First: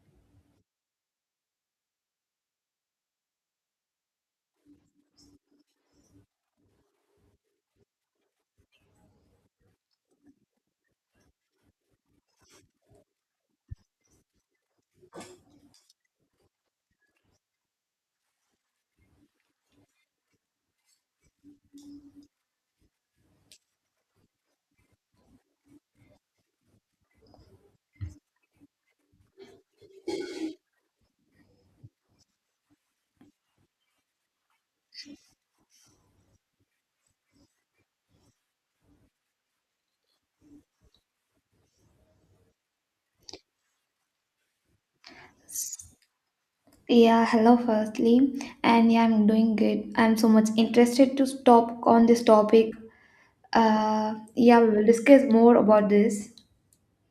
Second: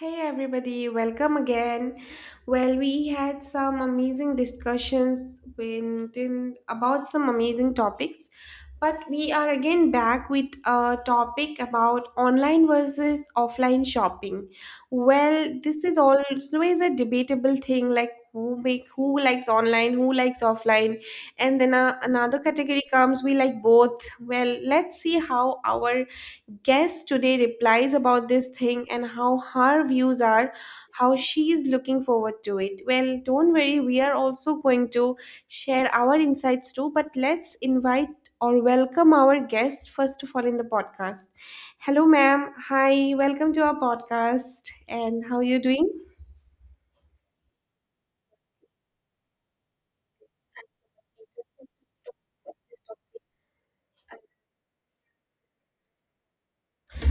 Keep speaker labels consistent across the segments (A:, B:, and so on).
A: Hey everybody, welcome again. Well, we had some amazing discussions when, then about some amazing topics, but we are again back with a topic about online versus offline shopping. Well, this is always a debatable thing like who likes online, who likes offline, and then another category comes we like both. Well, let's see how our guest today replies about this thing and how her views are, how she is looking forward to it. Well, don't worry, we are also going to share our insights too, but let's invite or welcome our guest first of all in the podcast. Hello, ma'am. Hi, welcome to our podcast. And how are you doing?
B: Yeah, hello firstly. And yeah, I'm doing good. I'm so much interested to stop on this topic. Yeah, we will discuss more about this.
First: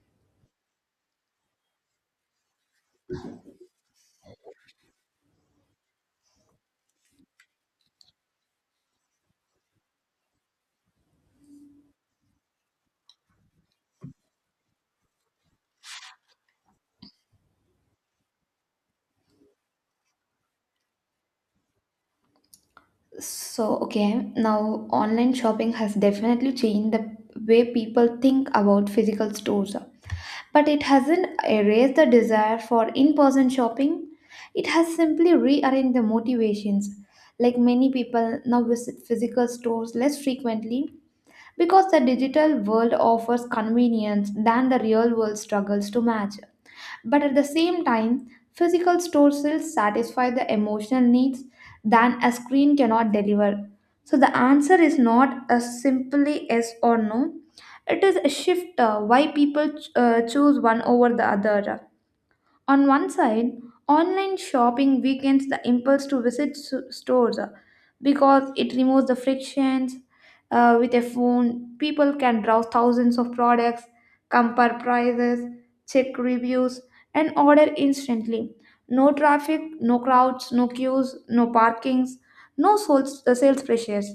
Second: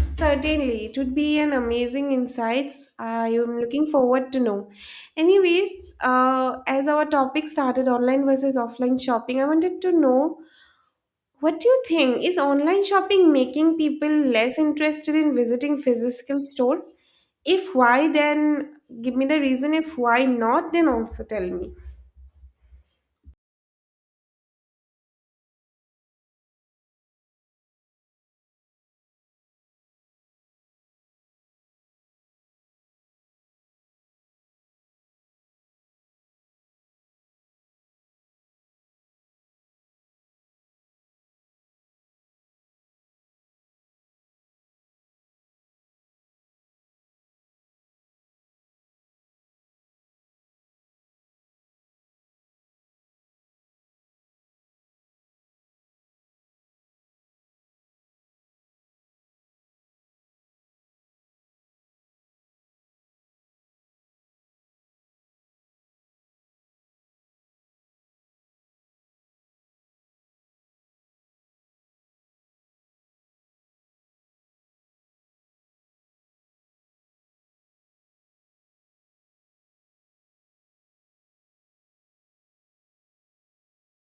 A: Certainly, it would be an amazing insights. I am looking forward to know. Anyways, as our topic started online versus offline shopping, I wanted to know what do you think is online shopping making people less interested in visiting physical store? If why, then give me the reason. If why not, then also tell me.
B: So, okay, now online shopping has definitely changed the way people think about physical stores, but it hasn't erased the desire for in person shopping. It has simply rearranged the motivations. Like many people now visit physical stores less frequently because the digital world offers convenience than the real world struggles to match. But at the same time, physical stores still satisfy the emotional needs than a screen cannot deliver. So the answer is not a simply yes or no. It is a shift, why people choose one over the other. On one side, online shopping weakens the impulse to visit stores, because it removes the frictions. With a phone, people can browse thousands of products, compare prices, check reviews, and order instantly. No traffic, no crowds, no queues, no parkings, no sales pressures.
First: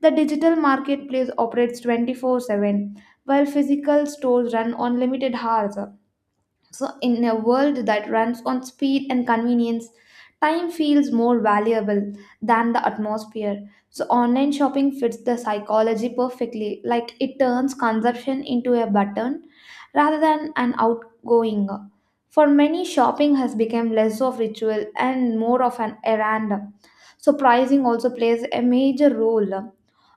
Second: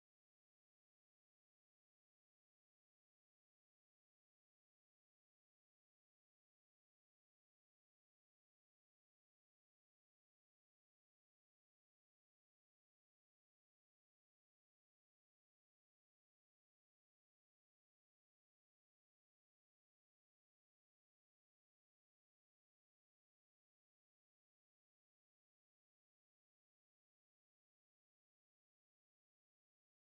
B: The digital marketplace operates 24/7, while physical stores run on limited hours. So, in a world that runs on speed and convenience, time feels more valuable than the atmosphere. So, online shopping fits the psychology perfectly, like it turns consumption into a button rather than an outgoing. For many, shopping has become less of ritual and more of an errand. So, pricing also plays a major role.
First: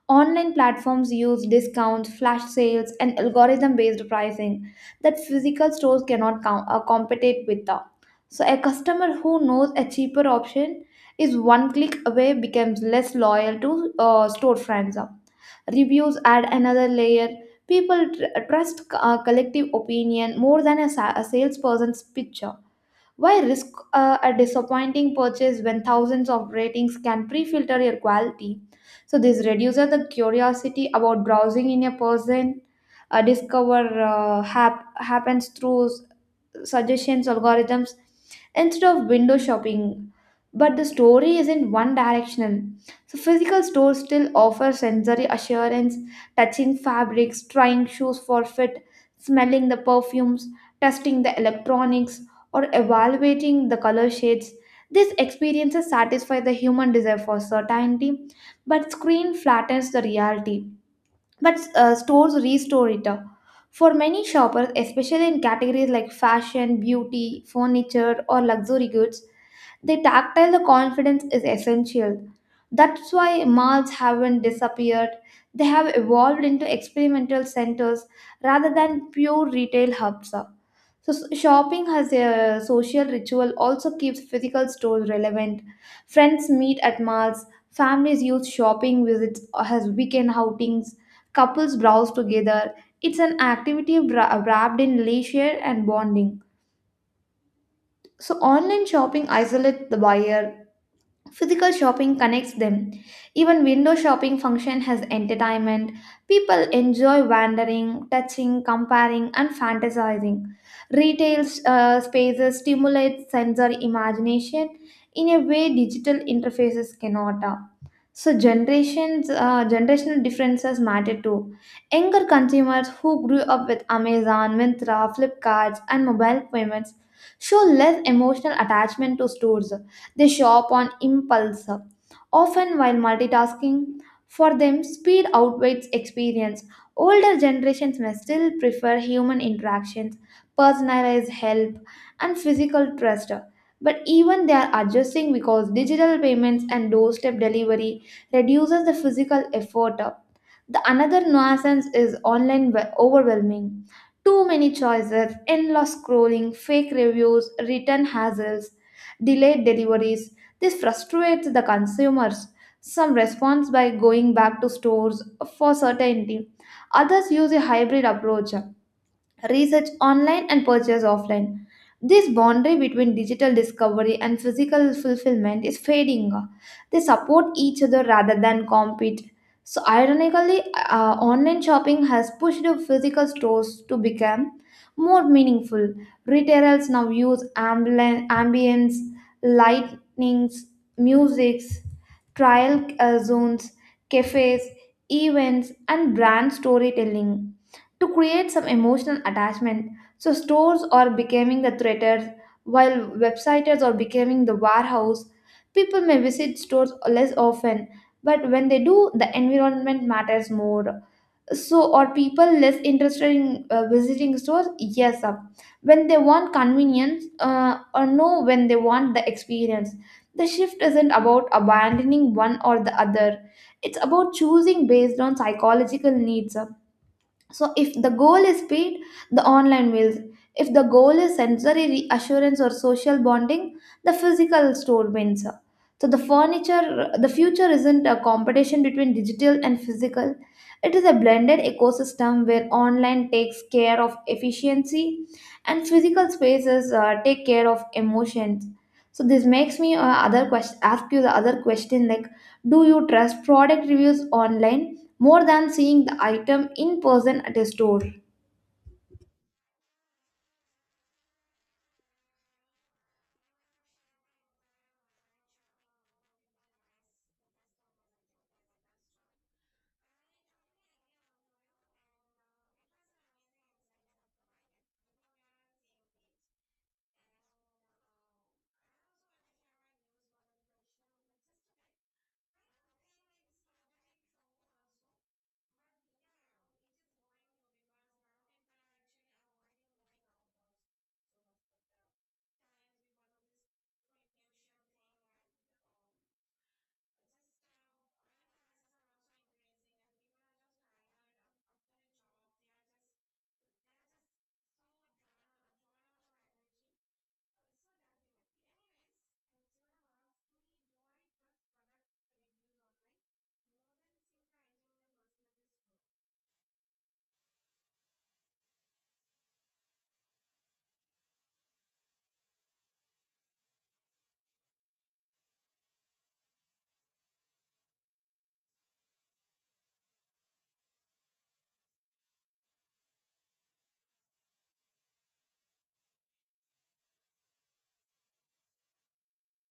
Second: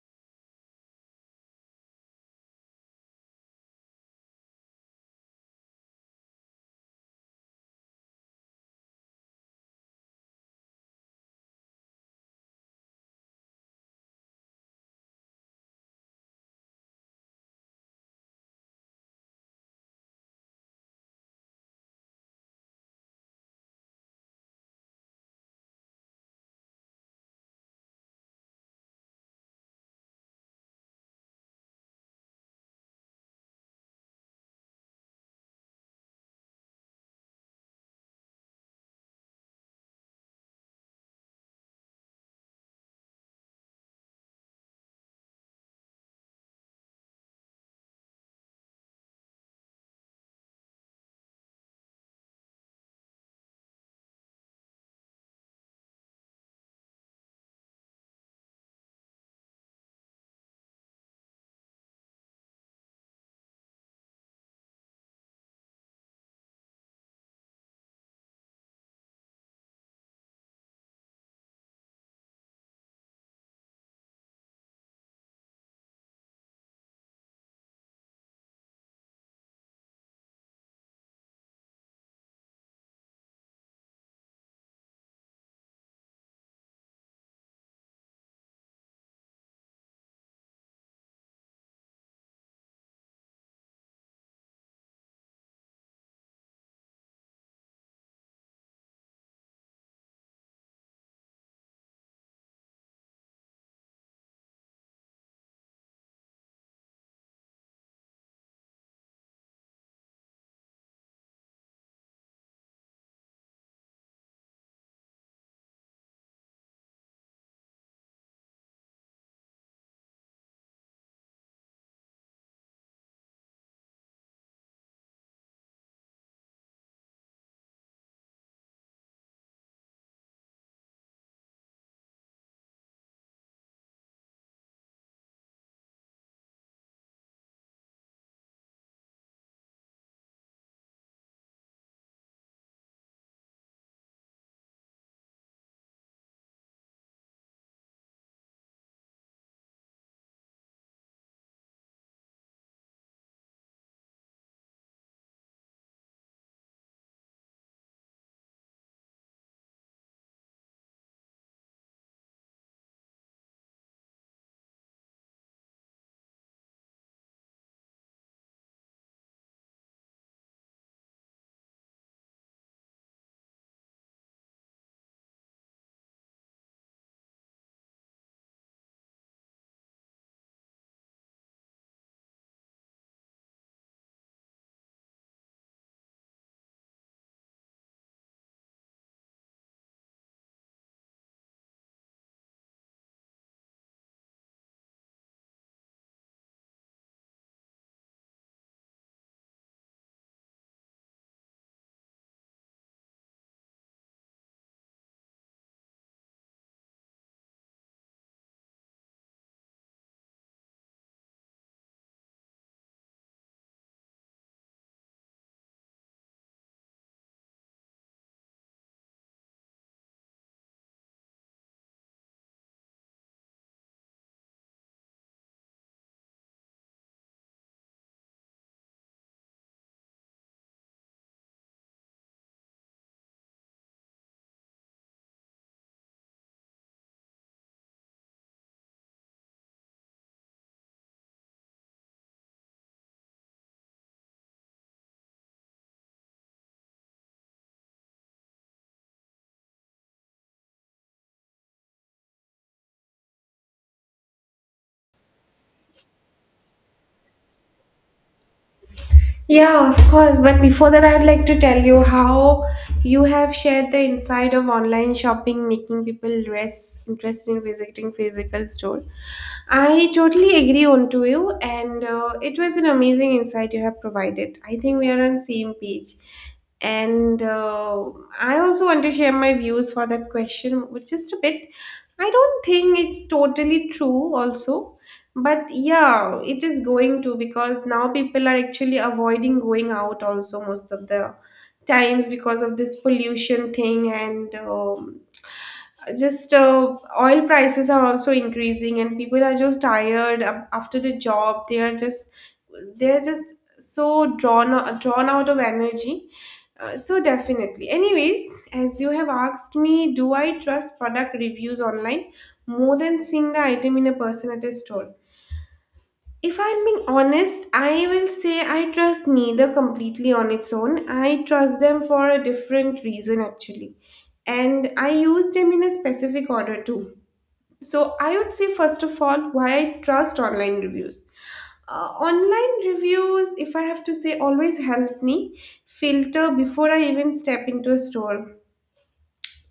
B: Online platforms use discounts, flash sales, and algorithm based pricing that physical stores cannot compete with. The. So, a customer who knows a cheaper option is one click away becomes less loyal to store friends. Reviews add another layer. People trust collective opinion more than a salesperson's pitch. Why risk a disappointing purchase when thousands of ratings can pre filter your quality? So, this reduces the curiosity about browsing in a person. Happens through suggestions algorithms instead of window shopping. But the story isn't one directional. So physical stores still offer sensory assurance, touching fabrics, trying shoes for fit, smelling the perfumes, testing the electronics, or evaluating the color shades. These experiences satisfy the human desire for certainty, but screen flattens the reality, but stores restore it. For many shoppers, especially in categories like fashion, beauty, furniture, or luxury goods, the tactile the confidence is essential. That's why malls haven't disappeared. They have evolved into experimental centers rather than pure retail hubs. So shopping as a social ritual also keeps physical stores relevant. Friends meet at malls, families use shopping visits as weekend outings, couples browse together. It's an activity wrapped in leisure and bonding. So online shopping isolates the buyer. Physical shopping connects them. Even window shopping function has entertainment. People enjoy wandering, touching, comparing, and fantasizing. Retail spaces stimulate sensory imagination in a way digital interfaces cannot. So generational differences matter too. Younger consumers who grew up with Amazon, Myntra, Flipkart, and mobile payments show less emotional attachment to stores. They show up on impulse, often while multitasking. For them, speed outweighs experience. Older generations may still prefer human interactions, personalized help, and physical trust. But even they are adjusting because digital payments and doorstep delivery reduces the physical effort. The another nuisance is online overwhelming. Too many choices, endless scrolling, fake reviews, return hassles, delayed deliveries. This frustrates the consumers. Some respond by going back to stores for certainty. Others use a hybrid approach, research online and purchase offline. This boundary between digital discovery and physical fulfillment is fading. They support each other rather than compete. So, ironically, online shopping has pushed the physical stores to become more meaningful. Retailers now use ambience, lightnings, musics, trial zones, cafes, events, and brand storytelling to create some emotional attachment. So stores are becoming the theaters, while websites are becoming the warehouse. People may visit stores less often, but when they do, the environment matters more. So are people less interested in visiting stores? Yes, when they want convenience, or no, when they want the experience. The shift isn't about abandoning one or the other. It's about choosing based on psychological needs. So, if the goal is speed, the online wheels. If the goal is sensory reassurance or social bonding, the physical store wins. So the future isn't a competition between digital and physical. It is a blended ecosystem where online takes care of efficiency and physical spaces take care of emotions. So this makes me other question ask you the other question, like do you trust product reviews online more than seeing the item in person at a store?
A: Yeah, of course. But before that, I would like to tell you how you have shared the inside of online shopping, making people less interested in visiting physical store. I totally agree on to you, and it was an amazing insight you have provided. I think we are on same page. And I also want to share my views for that question, which is a bit. I don't think it's totally true. Also, but yeah, it is going to because now people are actually avoiding going out also most of the times because of this pollution thing and just oil prices are also increasing and people are just tired after the job. They're just so drawn out of energy. So definitely. Anyways, as you have asked me, do I trust product reviews online more than seeing the item in a person at a store? If I'm being honest, I will say I trust neither completely on its own. I trust them for a different reason, actually. And I use them in a specific order, too. So, I would say, first of all, why I trust online reviews. Online reviews, if I have to say, always help me filter before I even step into a store.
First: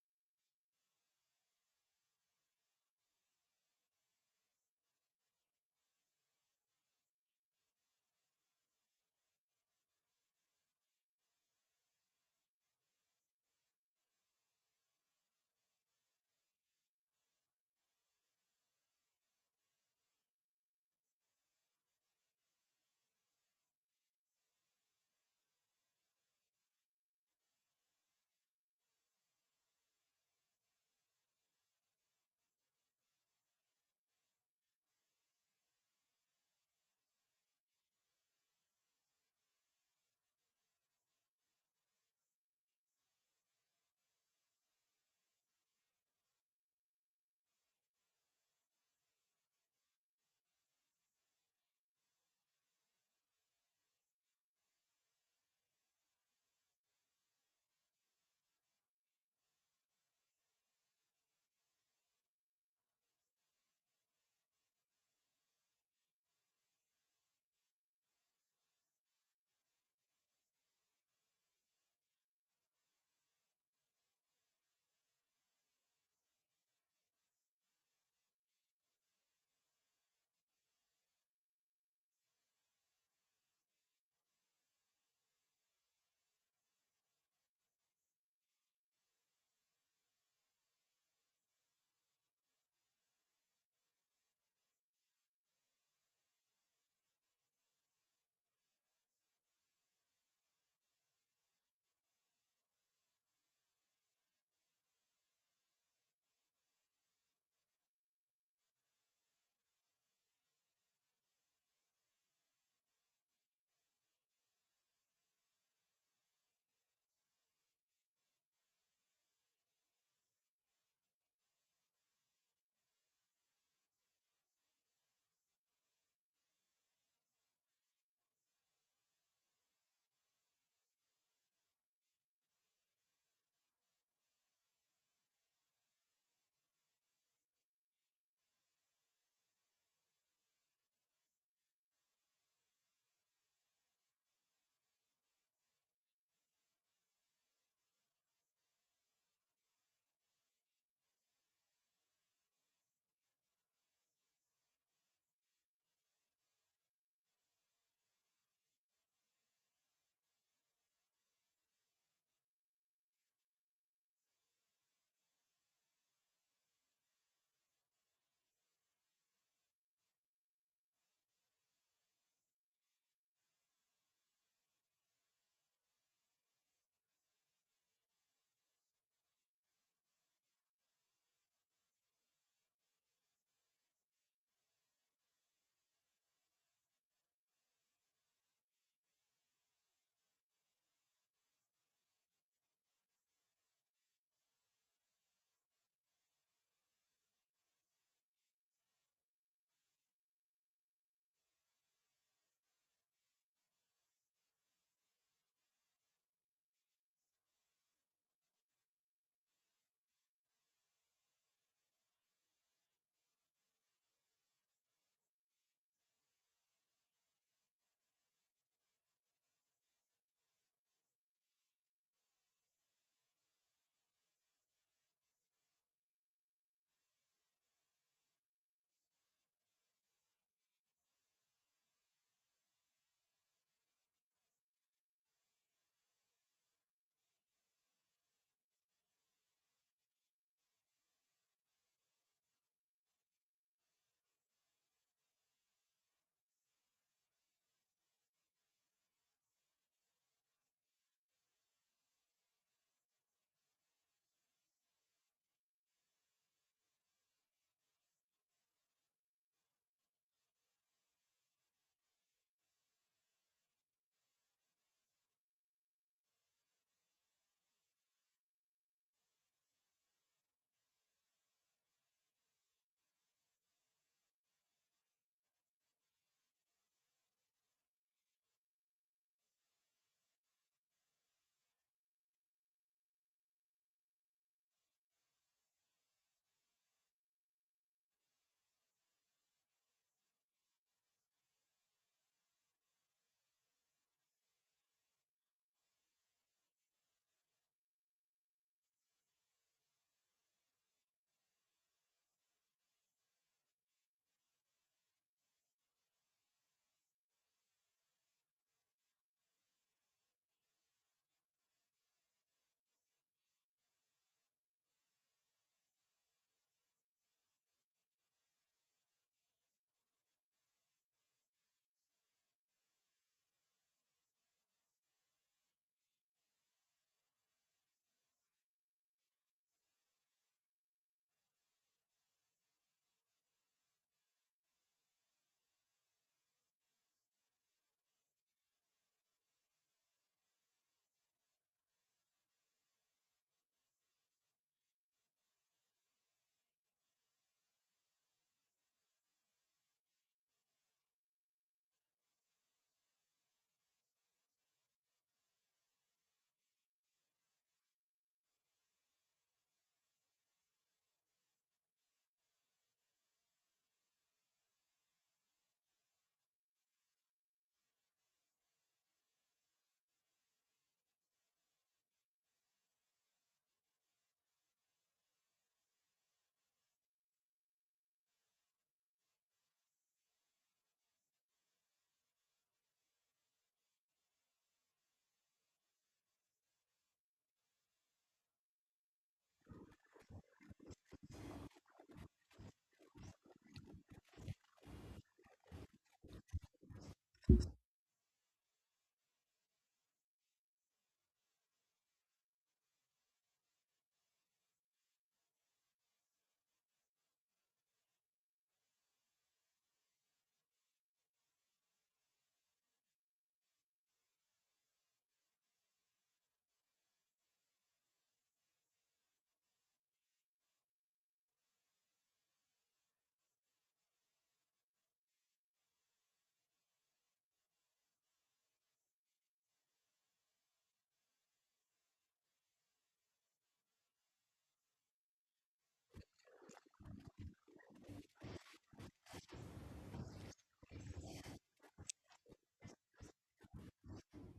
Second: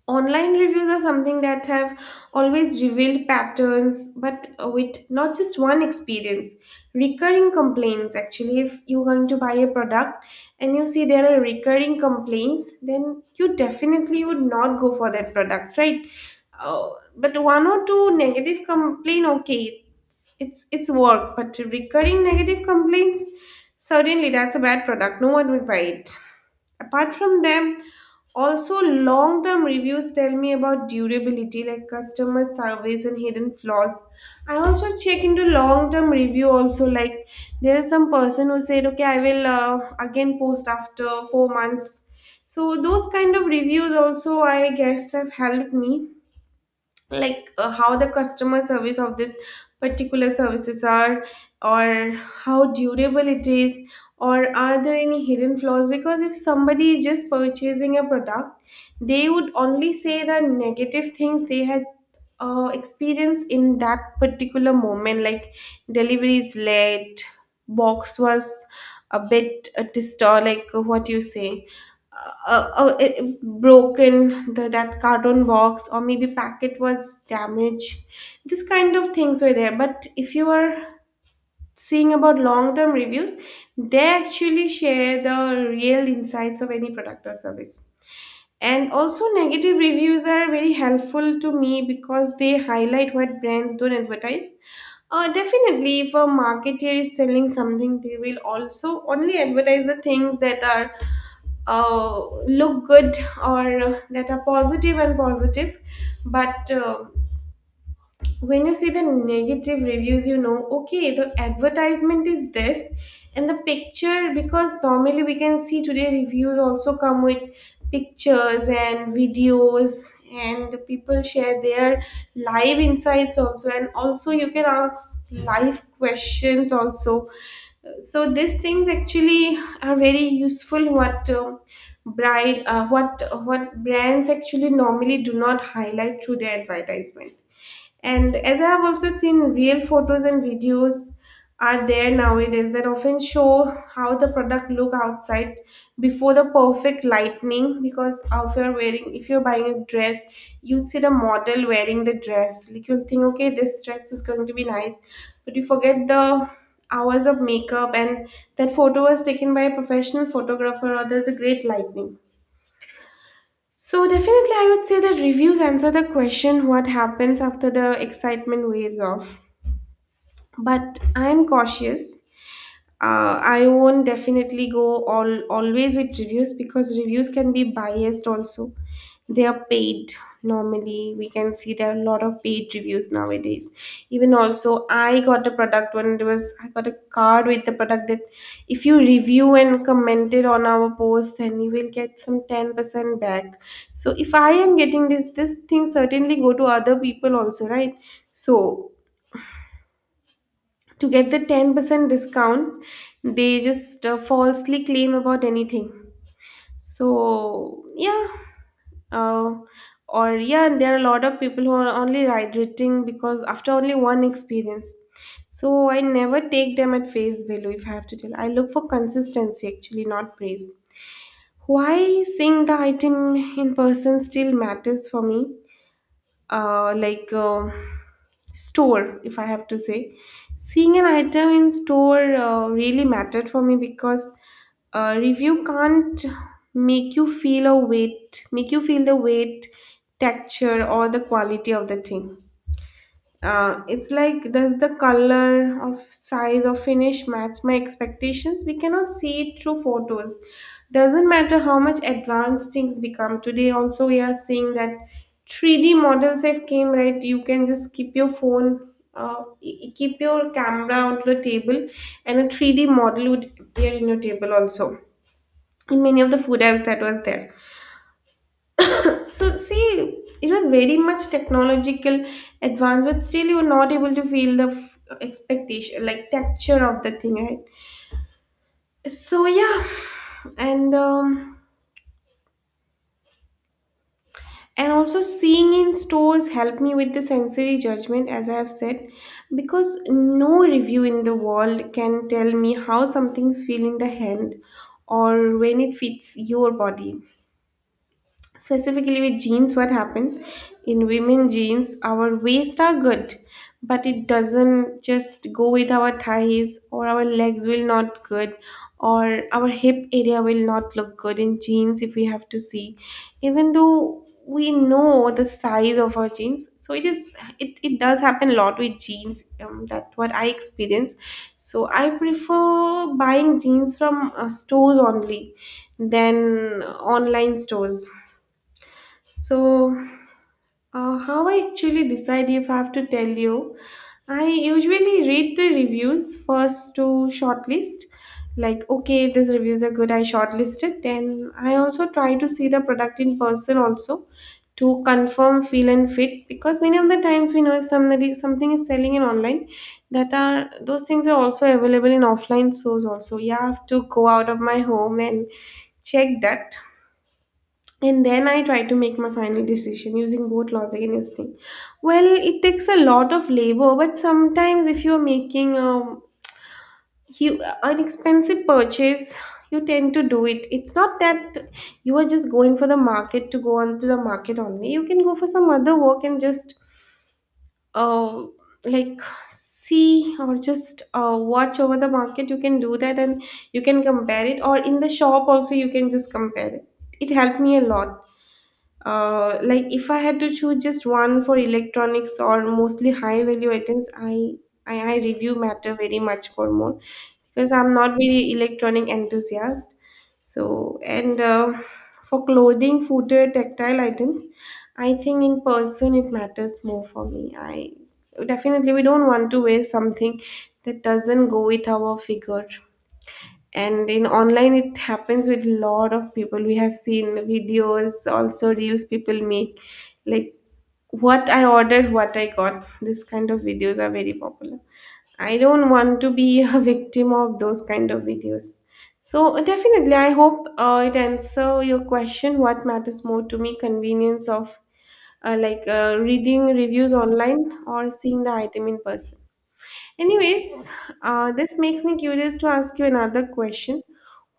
A: Online reviews are something that have always revealed patterns, but with not just one experience. Recurring complaints, actually, if you're going to buy a product and you see there are recurring complaints, then you definitely would not go for that product, right? Uh, but one or two negative complaint, okay, it's work, but recurring negative complaints, certainly that's a bad product. No one would buy it. Apart from them, also long term reviews tell me about durability, like customer surveys and hidden flaws. I also check into long term review, also, like there is some person who said, okay, I will again post after 4 months. So, those kind of reviews also, I guess, have helped me like how the customer service of this particular services are, or how durable it is, or are there any hidden flaws, because if somebody is just purchasing a product they would only say the negative things they had experienced in that particular moment, like delivery is late, box was a bit distor like what you say uh, oh, it broken the, that carton box or maybe packet was damaged, this kind of things were there. But if you are seeing about long term reviews they actually share the real insights of any product or service. And also negative reviews are very helpful to me because they highlight what brands don't advertise. Definitely if a marketer is selling something they will also only advertise the things that are look good or that are positive and positive. But when you see the negative reviews you know okay the advertisement is this and the picture, because normally we can see today reviews also come with pictures and videos and people share their live insights also, and also you can ask live questions also. So these things actually are very useful, what bride what brands actually normally do not highlight through their advertisement. And as I have also seen, real photos and videos are there nowadays that often show how the product look outside before the perfect lightning. Because if you're wearing, if you're buying a dress, you'd see the model wearing the dress. Like you'll think, okay, this dress is going to be nice, but you forget the hours of makeup, and that photo was taken by a professional photographer or there's a great lightning. So definitely I would say that reviews answer the question what happens after the excitement wears off. But I'm cautious. I won't definitely go all always with reviews because reviews can be biased also. They are paid normally. We can see there are a lot of paid reviews nowadays. Even also, I got a product when it was I got a card with the product that if you review and commented on our post, then you will get some 10% back. So if I am getting this, this thing certainly go to other people also, right? So to get the 10% discount they just falsely claim about anything. So yeah. Uh, or yeah, and there are a lot of people who are only hydrating because after only one experience. So I never take them at face value. If I have to tell, I look for consistency actually, not praise. Why seeing the item in person still matters for me? uh, like uh, Store, if I have to say, seeing an item in store really mattered for me, because review can't make you feel the weight, texture, or the quality of the thing. It's like, does the color of size or finish match my expectations? We cannot see it through photos. Doesn't matter how much advanced things become, today also we are seeing that 3D models have came, right? You can just keep your phone, keep your camera onto the table and a 3D model would appear in your table also, in many of the food apps that was there. So see, it was very much technological advance, but still you were not able to feel the expectation, like texture of the thing, right? So yeah, and um, and also seeing in stores helped me with the sensory judgment, as I have said, because no review in the world can tell me how something feels in the hand or when it fits your body. Specifically with jeans, what happens in women jeans, our waist are good but it doesn't just go with our thighs, or our legs will not good, or our hip area will not look good in jeans if we have to see, even though we know the size of our jeans. So it is it does happen a lot with jeans, that's what I experience. So I prefer buying jeans from stores only than online stores. So, how I actually decide if I have to tell you? I usually read the reviews first to shortlist. Like, okay, these reviews are good, I shortlisted. Then I also try to see the product in person also to confirm feel and fit, because many of the times we know if somebody something is selling in online, that are those things are also available in offline stores also. Yeah, I have to go out of my home and check that, and then I try to make my final decision using both logic and instinct. Well, it takes a lot of labor, but sometimes if you're making an expensive purchase, you tend to do it. It's not that you are just going for the market to go on to the market only. You can go for some other work and just uh, like see, or just watch over the market. You can do that and you can compare it, or in the shop also, you can just compare it. It helped me a lot. Like if I had to choose just one for electronics or mostly high value items, I review matter very much for more, because I'm not very electronic enthusiast. So and for clothing, footwear, tactile items, I think in person it matters more for me. I definitely we don't want to wear something that doesn't go with our figure. And in online it happens with lot of people. We have seen videos also, reels people make, like what I ordered what I got, this kind of videos are very popular. I don't want to be a victim of those kind of videos. So definitely, I hope it answer your question. What matters more to me, convenience of reading reviews online or seeing the item in person? Anyways, this makes me curious to ask you another question.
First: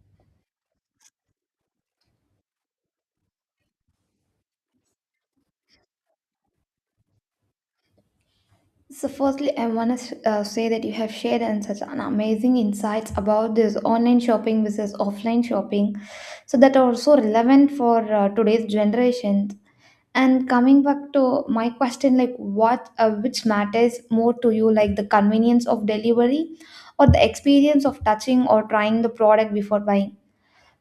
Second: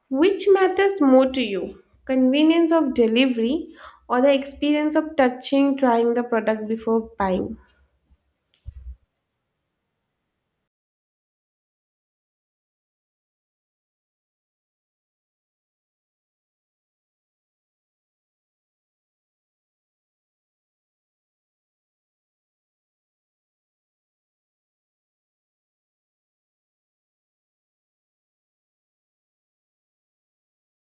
A: Which matters more to you, convenience of delivery or the experience of touching, trying the product before buying?
B: So, firstly, I want to say that you have shared and such an amazing insights about this online shopping versus offline shopping, so that are so relevant for today's generations. And coming back to my question, like which matters more to you, like the convenience of delivery or the experience of touching or trying the product before buying?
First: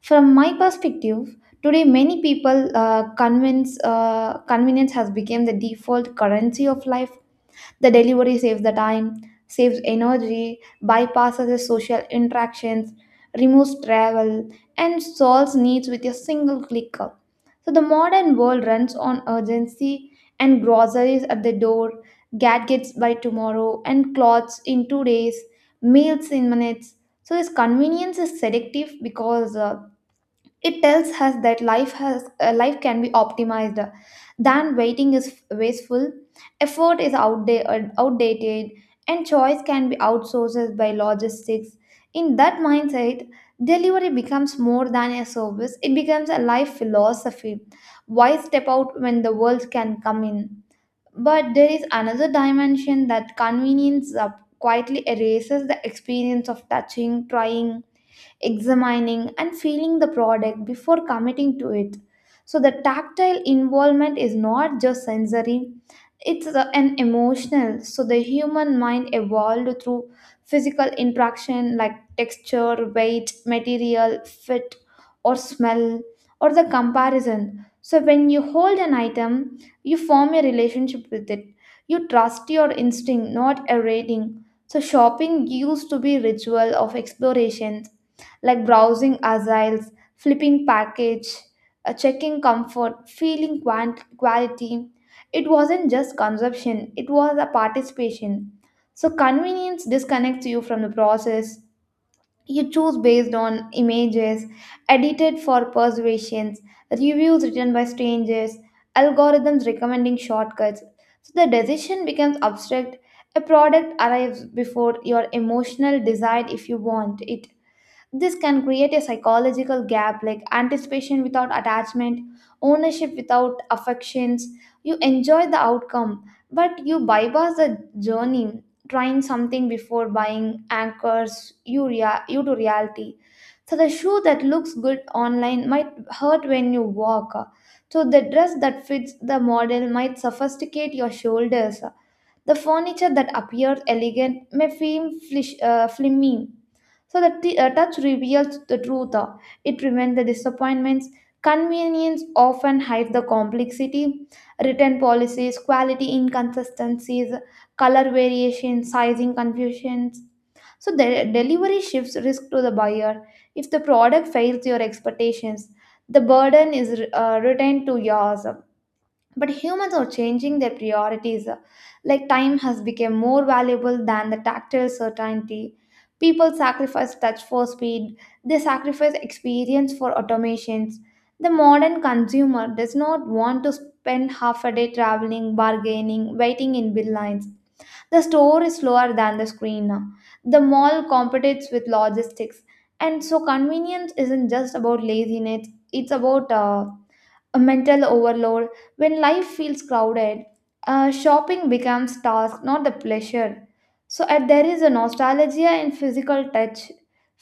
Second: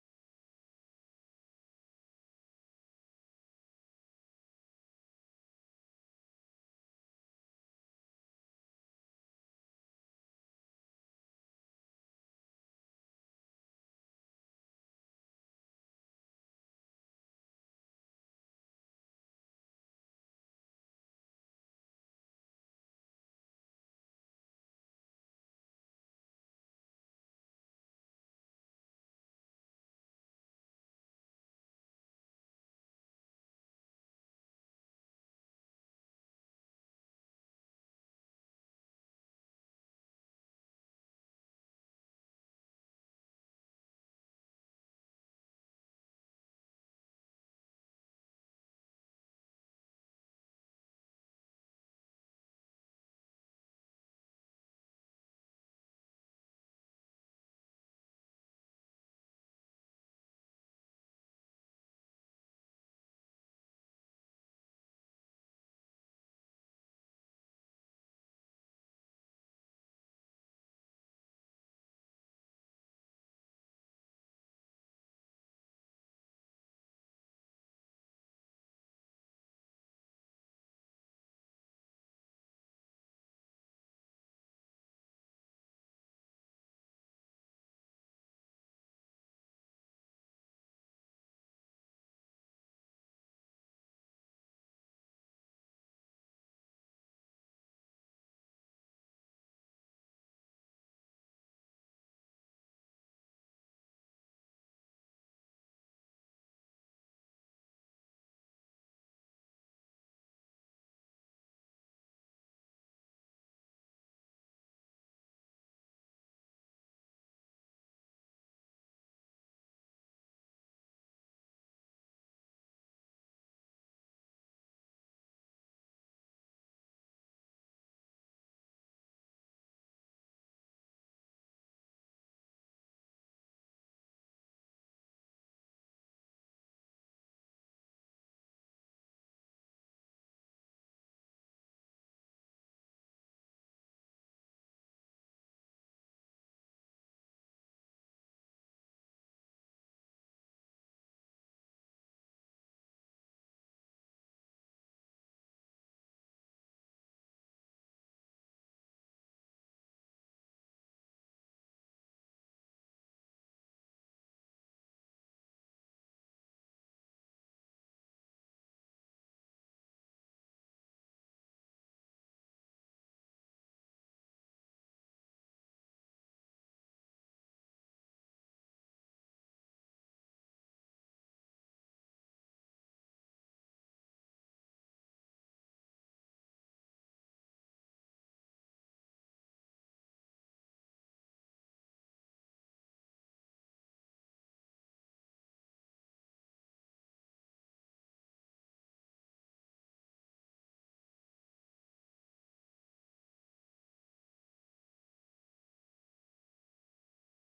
B: From my perspective, today many people convince convenience has become the default currency of life. The delivery saves the time, saves energy, bypasses the social interactions, removes travel, and solves needs with a single click. So the modern world runs on urgency and groceries at the door, gadgets by tomorrow, and clothes in 2 days, meals in minutes. So this convenience is selective because it tells us that life can be optimized. Then waiting is wasteful, effort is outdated, and choice can be outsourced by logistics. In that mindset, delivery becomes more than a service; it becomes a life philosophy. Why step out when the world can come in? But there is another dimension that convenience quietly erases the experience of touching, trying, examining and feeling the product before committing to it. So the tactile involvement is not just sensory, it's an emotional. So the human mind evolved through physical interaction like texture, weight, material, fit, or smell, or the comparison. So when you hold an item, you form a relationship with it. You trust your instinct, not a rating. So shopping used to be ritual of exploration like browsing aisles, flipping package, checking comfort, feeling quality. It wasn't just consumption, it was a participation. So convenience disconnects you from the process. You choose based on images, edited for persuasions, reviews written by strangers, algorithms recommending shortcuts. So the decision becomes abstract. A product arrives before your emotional desire if you want it. This can create a psychological gap like anticipation without attachment, ownership without affections. You enjoy the outcome, but you bypass the journey, trying something before buying anchors you to reality. So, the shoe that looks good online might hurt when you walk. So, the dress that fits the model might sophisticate your shoulders. The furniture that appears elegant may feel flimmy, so the touch reveals the truth. It prevents the disappointments. Convenience often hides the complexity. Written policies, quality inconsistencies, color variation, sizing confusions. So the delivery shifts risk to the buyer. If the product fails your expectations, the burden is retained to yours. But humans are changing their priorities, like time has become more valuable than the tactile certainty. People sacrifice touch for speed. They sacrifice experience for automations. The modern consumer does not want to spend half a day traveling, bargaining, waiting in bill lines. The store is slower than the screen. The mall competes with logistics. And so convenience isn't just about laziness, it's about a mental overload. When life feels crowded, shopping becomes task, not the pleasure. So there is a nostalgia in physical touch.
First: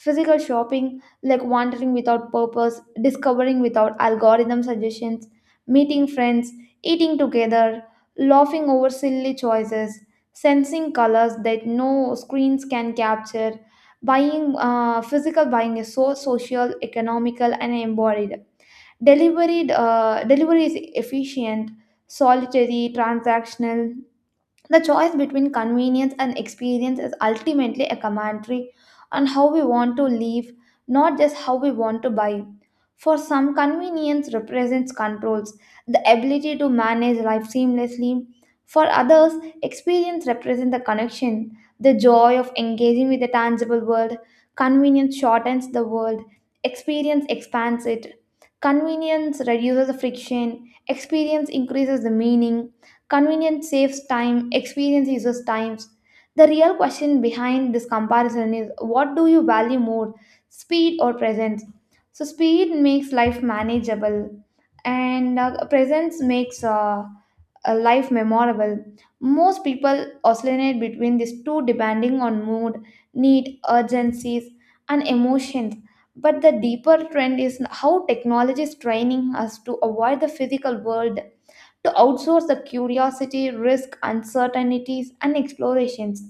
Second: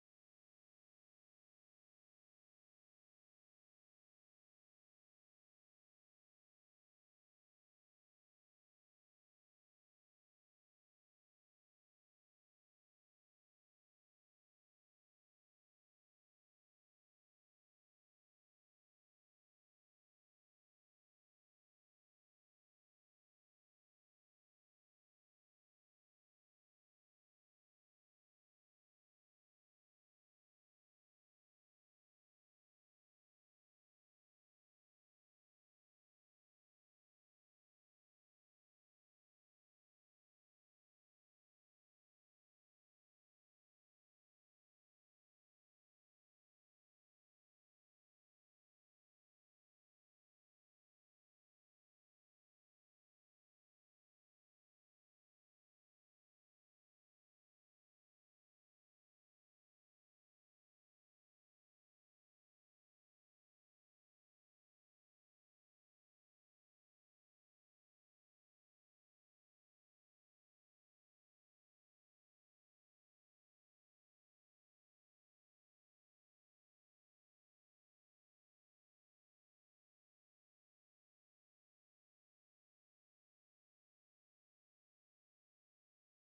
B: Physical shopping like wandering without purpose, discovering without algorithm suggestions, meeting friends, eating together, laughing over silly choices, sensing colors that no screens can capture, buying physical buying is so social, economical and embodied. Delivery is efficient, solitary, transactional. The choice between convenience and experience is ultimately a commentary on how we want to live, not just how we want to buy. For some, convenience represents controls, the ability to manage life seamlessly. For others, experience represents the connection, the joy of engaging with the tangible world. Convenience shortens the world, experience expands it. Convenience reduces the friction, experience increases the meaning. Convenience saves time, experience uses times. The real question behind this comparison is, what do you value more, speed or presence? So, speed makes life manageable, and presence makes a life memorable. Most people oscillate between these two depending on mood, need, urgencies, and emotions. But the deeper trend is how technology is training us to avoid the physical world, to outsource the curiosity, risk, uncertainties, and explorations.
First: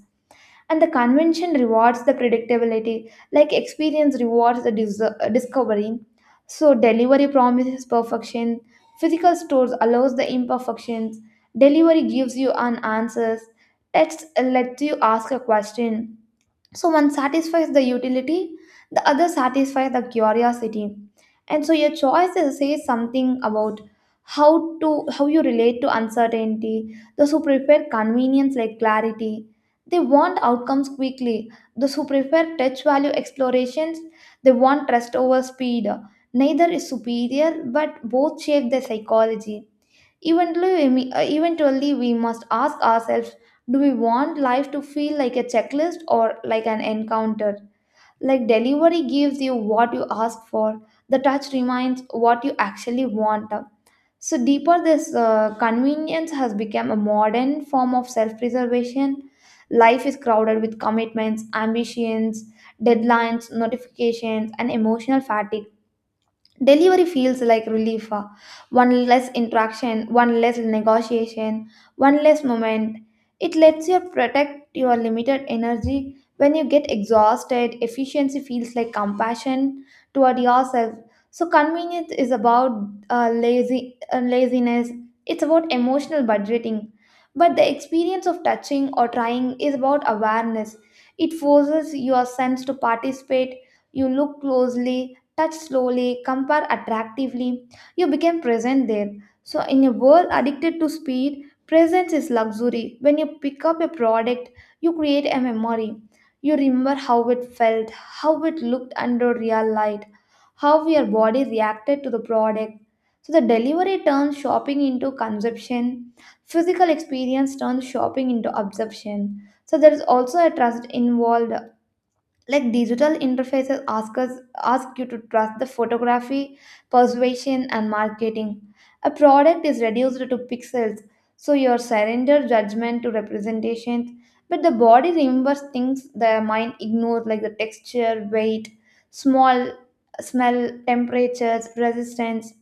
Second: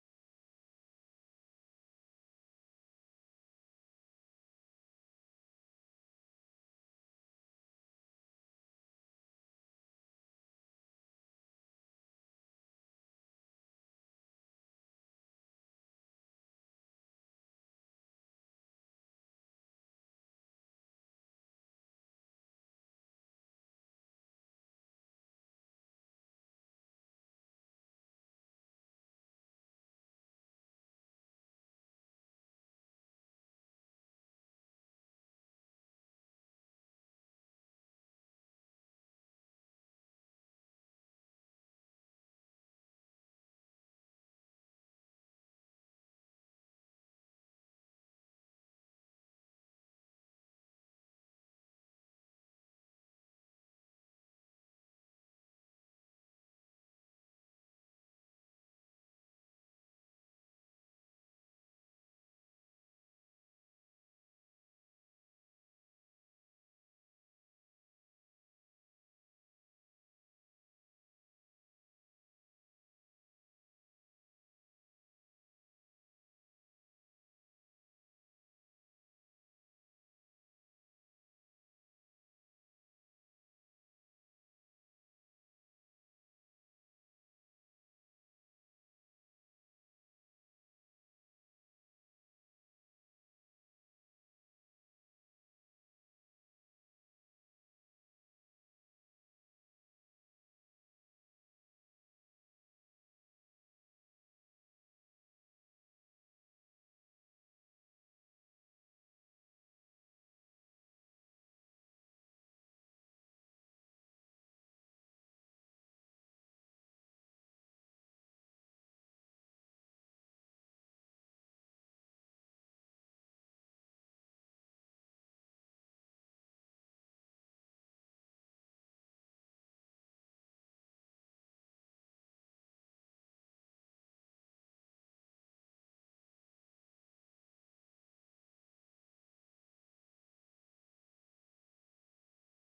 B: And the convention rewards the predictability, like experience rewards the discovery. So, delivery promises perfection, physical stores allows the imperfections, delivery gives you an answers, text lets you ask a question, so one satisfies the utility, the other satisfies the curiosity. And so your says something about how to how you relate to uncertainty. Those who prefer convenience like clarity, they want outcomes quickly. Those who prefer touch value explorations, they want trust over speed. Neither is superior, but both shape their psychology. Eventually, we must ask ourselves, do we want life to feel like a checklist or like an encounter? Like delivery gives you what you ask for, the touch reminds what you actually want. So, deeper, this convenience has become a modern form of self preservation. Life is crowded with commitments, ambitions, deadlines, notifications, and emotional fatigue. Delivery feels like relief. One less interaction, one less negotiation, one less moment. It lets you protect your limited energy. When you get exhausted, efficiency feels like compassion toward yourself. So convenience is about lazy laziness. It's about emotional budgeting. But the experience of touching or trying is about awareness. It forces your sense to participate. You look closely, touch slowly, compare attractively. You became present there. So, in a world addicted to speed, presence is luxury. When you pick up a product, you create a memory. You remember how it felt, how it looked under real light, how your body reacted to the product. So, the delivery turns shopping into consumption, physical experience turns shopping into absorption. So, there is also a trust involved, like digital interfaces ask you to trust the photography, persuasion and marketing. A product is reduced to pixels, so you surrender judgment to representations. But the body remembers things the mind ignores, like the texture, weight, small, smell, temperatures, resistance.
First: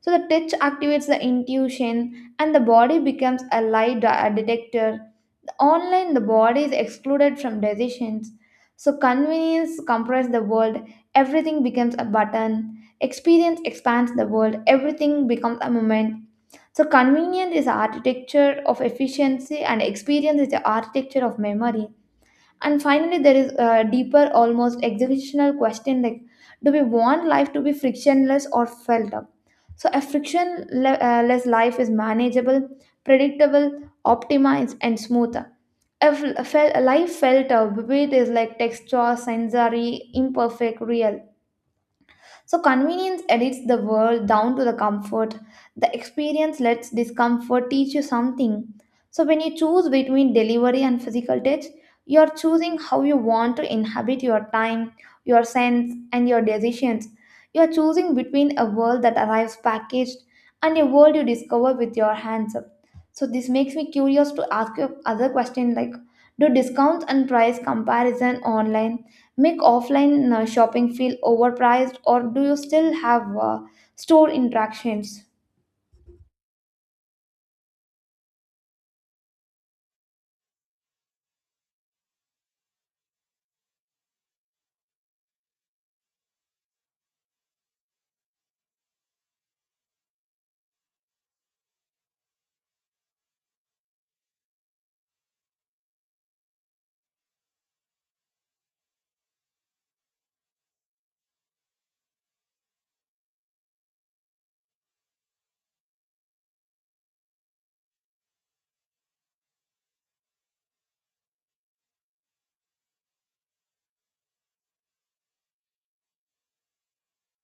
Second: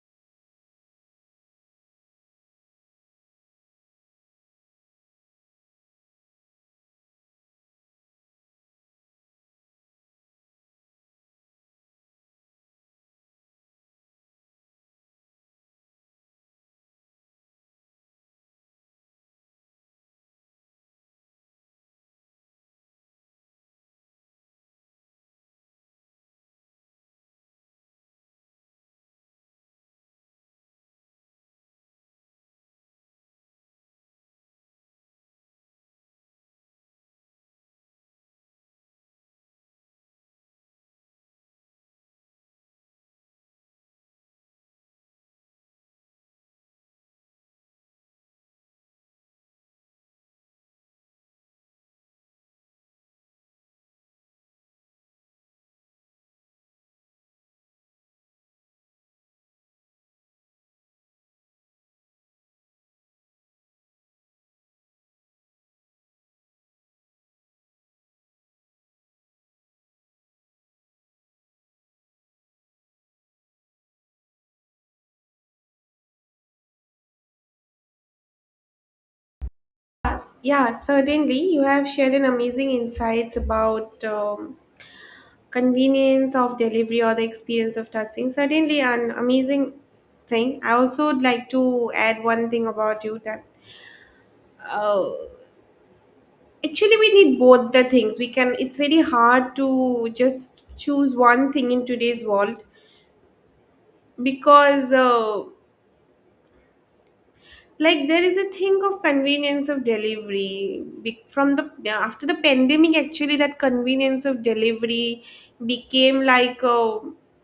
B: So the touch activates the intuition, and the body becomes a lie detector. Online, the body is excluded from decisions. So, convenience compresses the world, everything becomes a button. Experience expands the world, everything becomes a moment. So, convenience is the architecture of efficiency, and experience is the architecture of memory. And finally, there is a deeper, almost existential question like, do we want life to be frictionless or felt up? So, a frictionless life is manageable, predictable, optimized, and smooth. A life felt vivid is like texture sensory imperfect real. So, convenience edits the world down to the comfort. The experience lets discomfort teach you something. So, when you choose between delivery and physical touch, you are choosing how you want to inhabit your time, your sense, and your decisions. You are choosing between a world that arrives packaged and a world you discover with your hands. So, this makes me curious to ask you other question, like do discounts and price comparison online make offline shopping feel overpriced, or do you still have store interactions?
A: Yes, yeah, certainly. You have shared an amazing insights about convenience of delivery or the experience of touching. Certainly, an amazing thing. I also would like to add one thing about you that uh, actually, we need both the things. We can, it's very hard to just choose one thing in today's world because like there is a thing of convenience of delivery from the, yeah, after the pandemic actually that convenience of delivery became like a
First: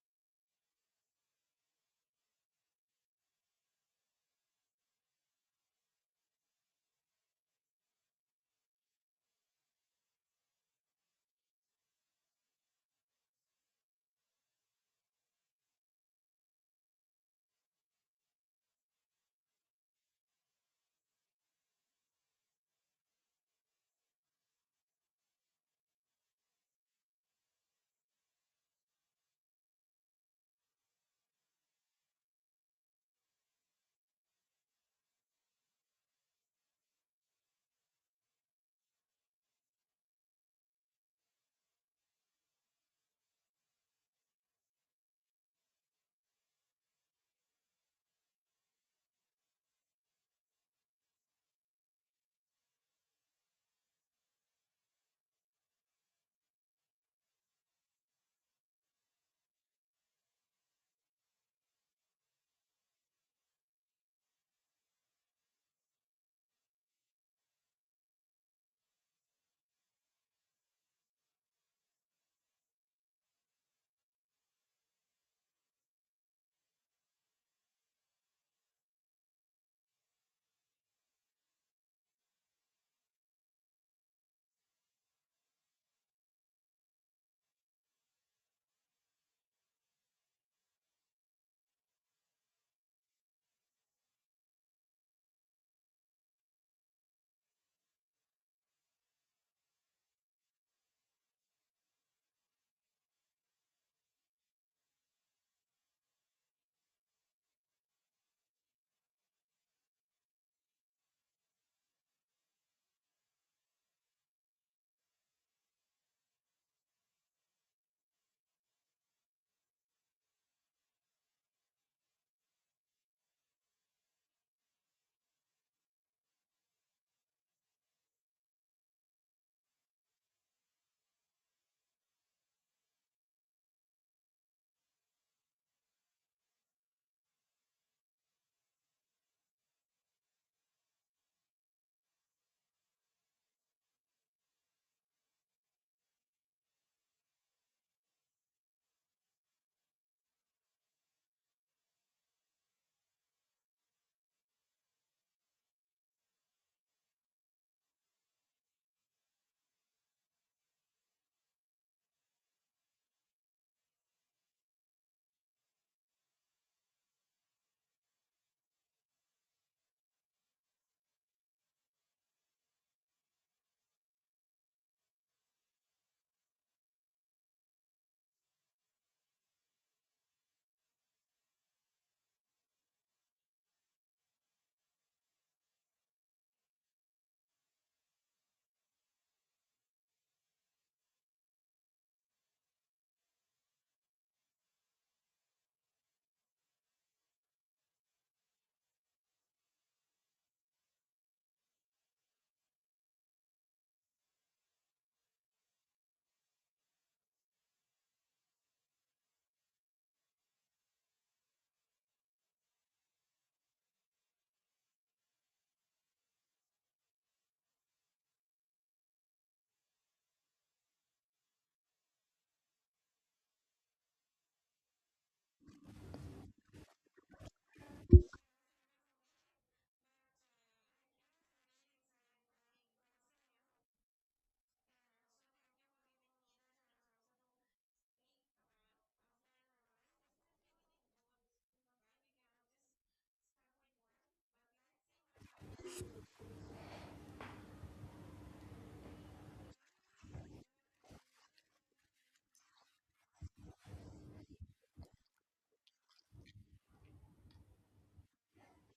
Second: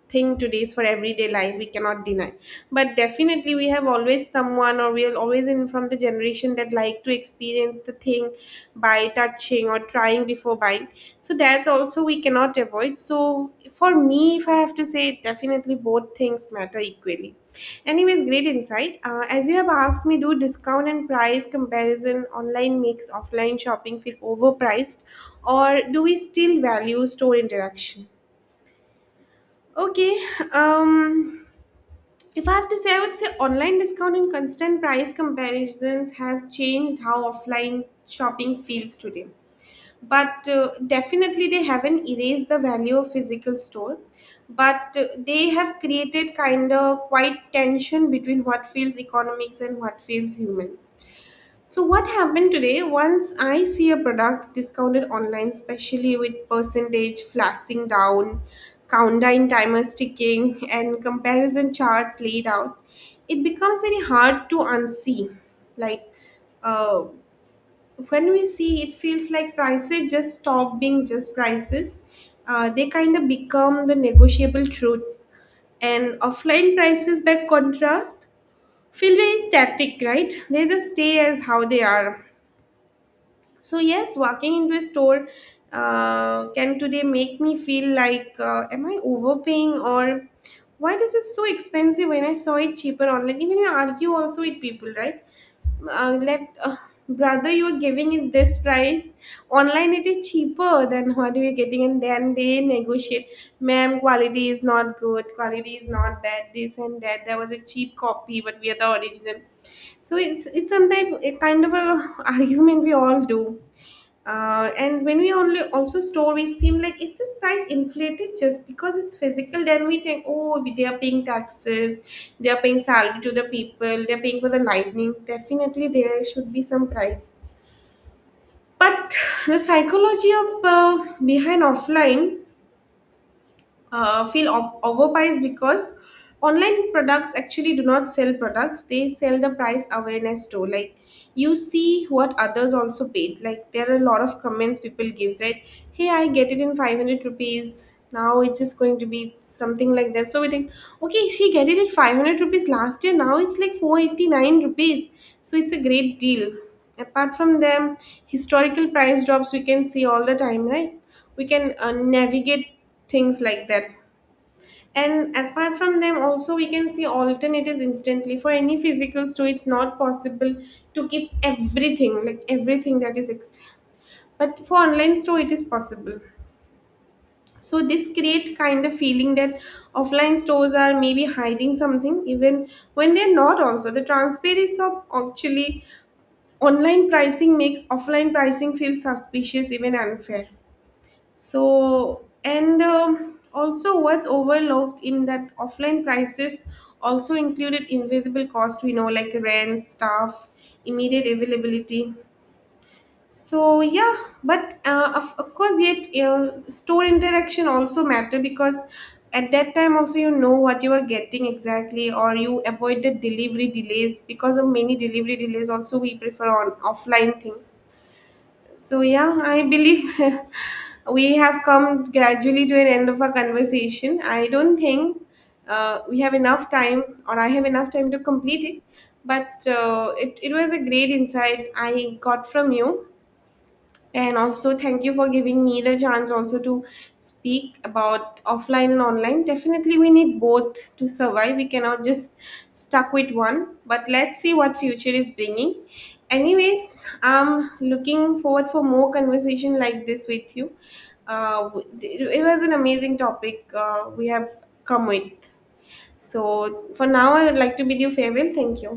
A: thing today's for everyday life we cannot deny, but definitely we have always someone or we are always in from the generation that like to experience the thing by touching or trying before buying. So that also we cannot avoid, so for me, if I have to say, definitely both things matter equally. Anyways, great insight. As you have asked me, do discount and price comparison online makes offline shopping feel overpriced, or do we still value store interaction? Okay, um, if I have to say, I would say online discount and constant price comparisons have changed how offline shopping feels today, but definitely they haven't erased the value of physical store, but they have created kind of quite tension between what feels economics and what feels human. So what happened today, once I see a product discounted online, especially with percentage flashing down, countdown timers ticking, and comparison charts laid out, it becomes very hard to unsee. Like, uh when we see, it feels like prices just stop being just prices. Uh, they kind of become the negotiable truths, and offline prices, by contrast, feel very static, right? They just stay as how they are. So yes, walking into a store, can today make me feel like, am I overpaying, or why this is so expensive when I saw it cheaper online? Even you argue also with people, right? S- let Brother, you are giving it this price online. It is cheaper than what you are getting, and then they negotiate. Ma'am, quality is not good. Quality is not that. This and that. There was a cheap copy, but we are the original. So it's sometimes a kind of a argument we all do. And when we only also store, we seem like, is this price inflated just because it's physical? Then we think, oh, they are paying taxes, they are paying salary to the people, they are paying for the lightning. Definitely, there should be some price. But the psychology of behind offline feel overpriced, because online products actually do not sell products, they sell the price awareness too. Like, you see what others also paid, like there are a lot of comments people gives, right? Hey, I get it in 500 rupees, now it's just going to be something like that. So we think, okay, she get it at 500 rupees last year, now it's like 489 rupees, so it's a great deal. Apart from them, historical price drops we can see all the time, right? We can navigate things like that. And apart from them also, we can see alternatives instantly. For any physical store it's not possible to keep everything, like everything that is but for online store it is possible. So this create kind of feeling that offline stores are maybe hiding something even when they're not. Also, the transparency of actually online pricing makes offline pricing feel suspicious, even unfair. So, and also what's overlooked in that offline prices also included invisible cost, we know, like rent, staff, immediate availability. So, yeah, but of course, yet store interaction also matter, because at that time also you know what you are getting exactly, or you avoided delivery delays, because of many delivery delays also we prefer on offline things. So yeah, I believe we have come gradually to an end of our conversation. I don't think we have enough time, or I have enough time to complete it. But it was a great insight I got from you, and also thank you for giving me the chance also to speak about offline and online. Definitely we need both to survive, we cannot just stuck with one, but let's see what future is bringing. Anyways, I'm looking forward for more conversation like this with you. It was an amazing topic we have come with. So for now I would like to bid you farewell. Thank you.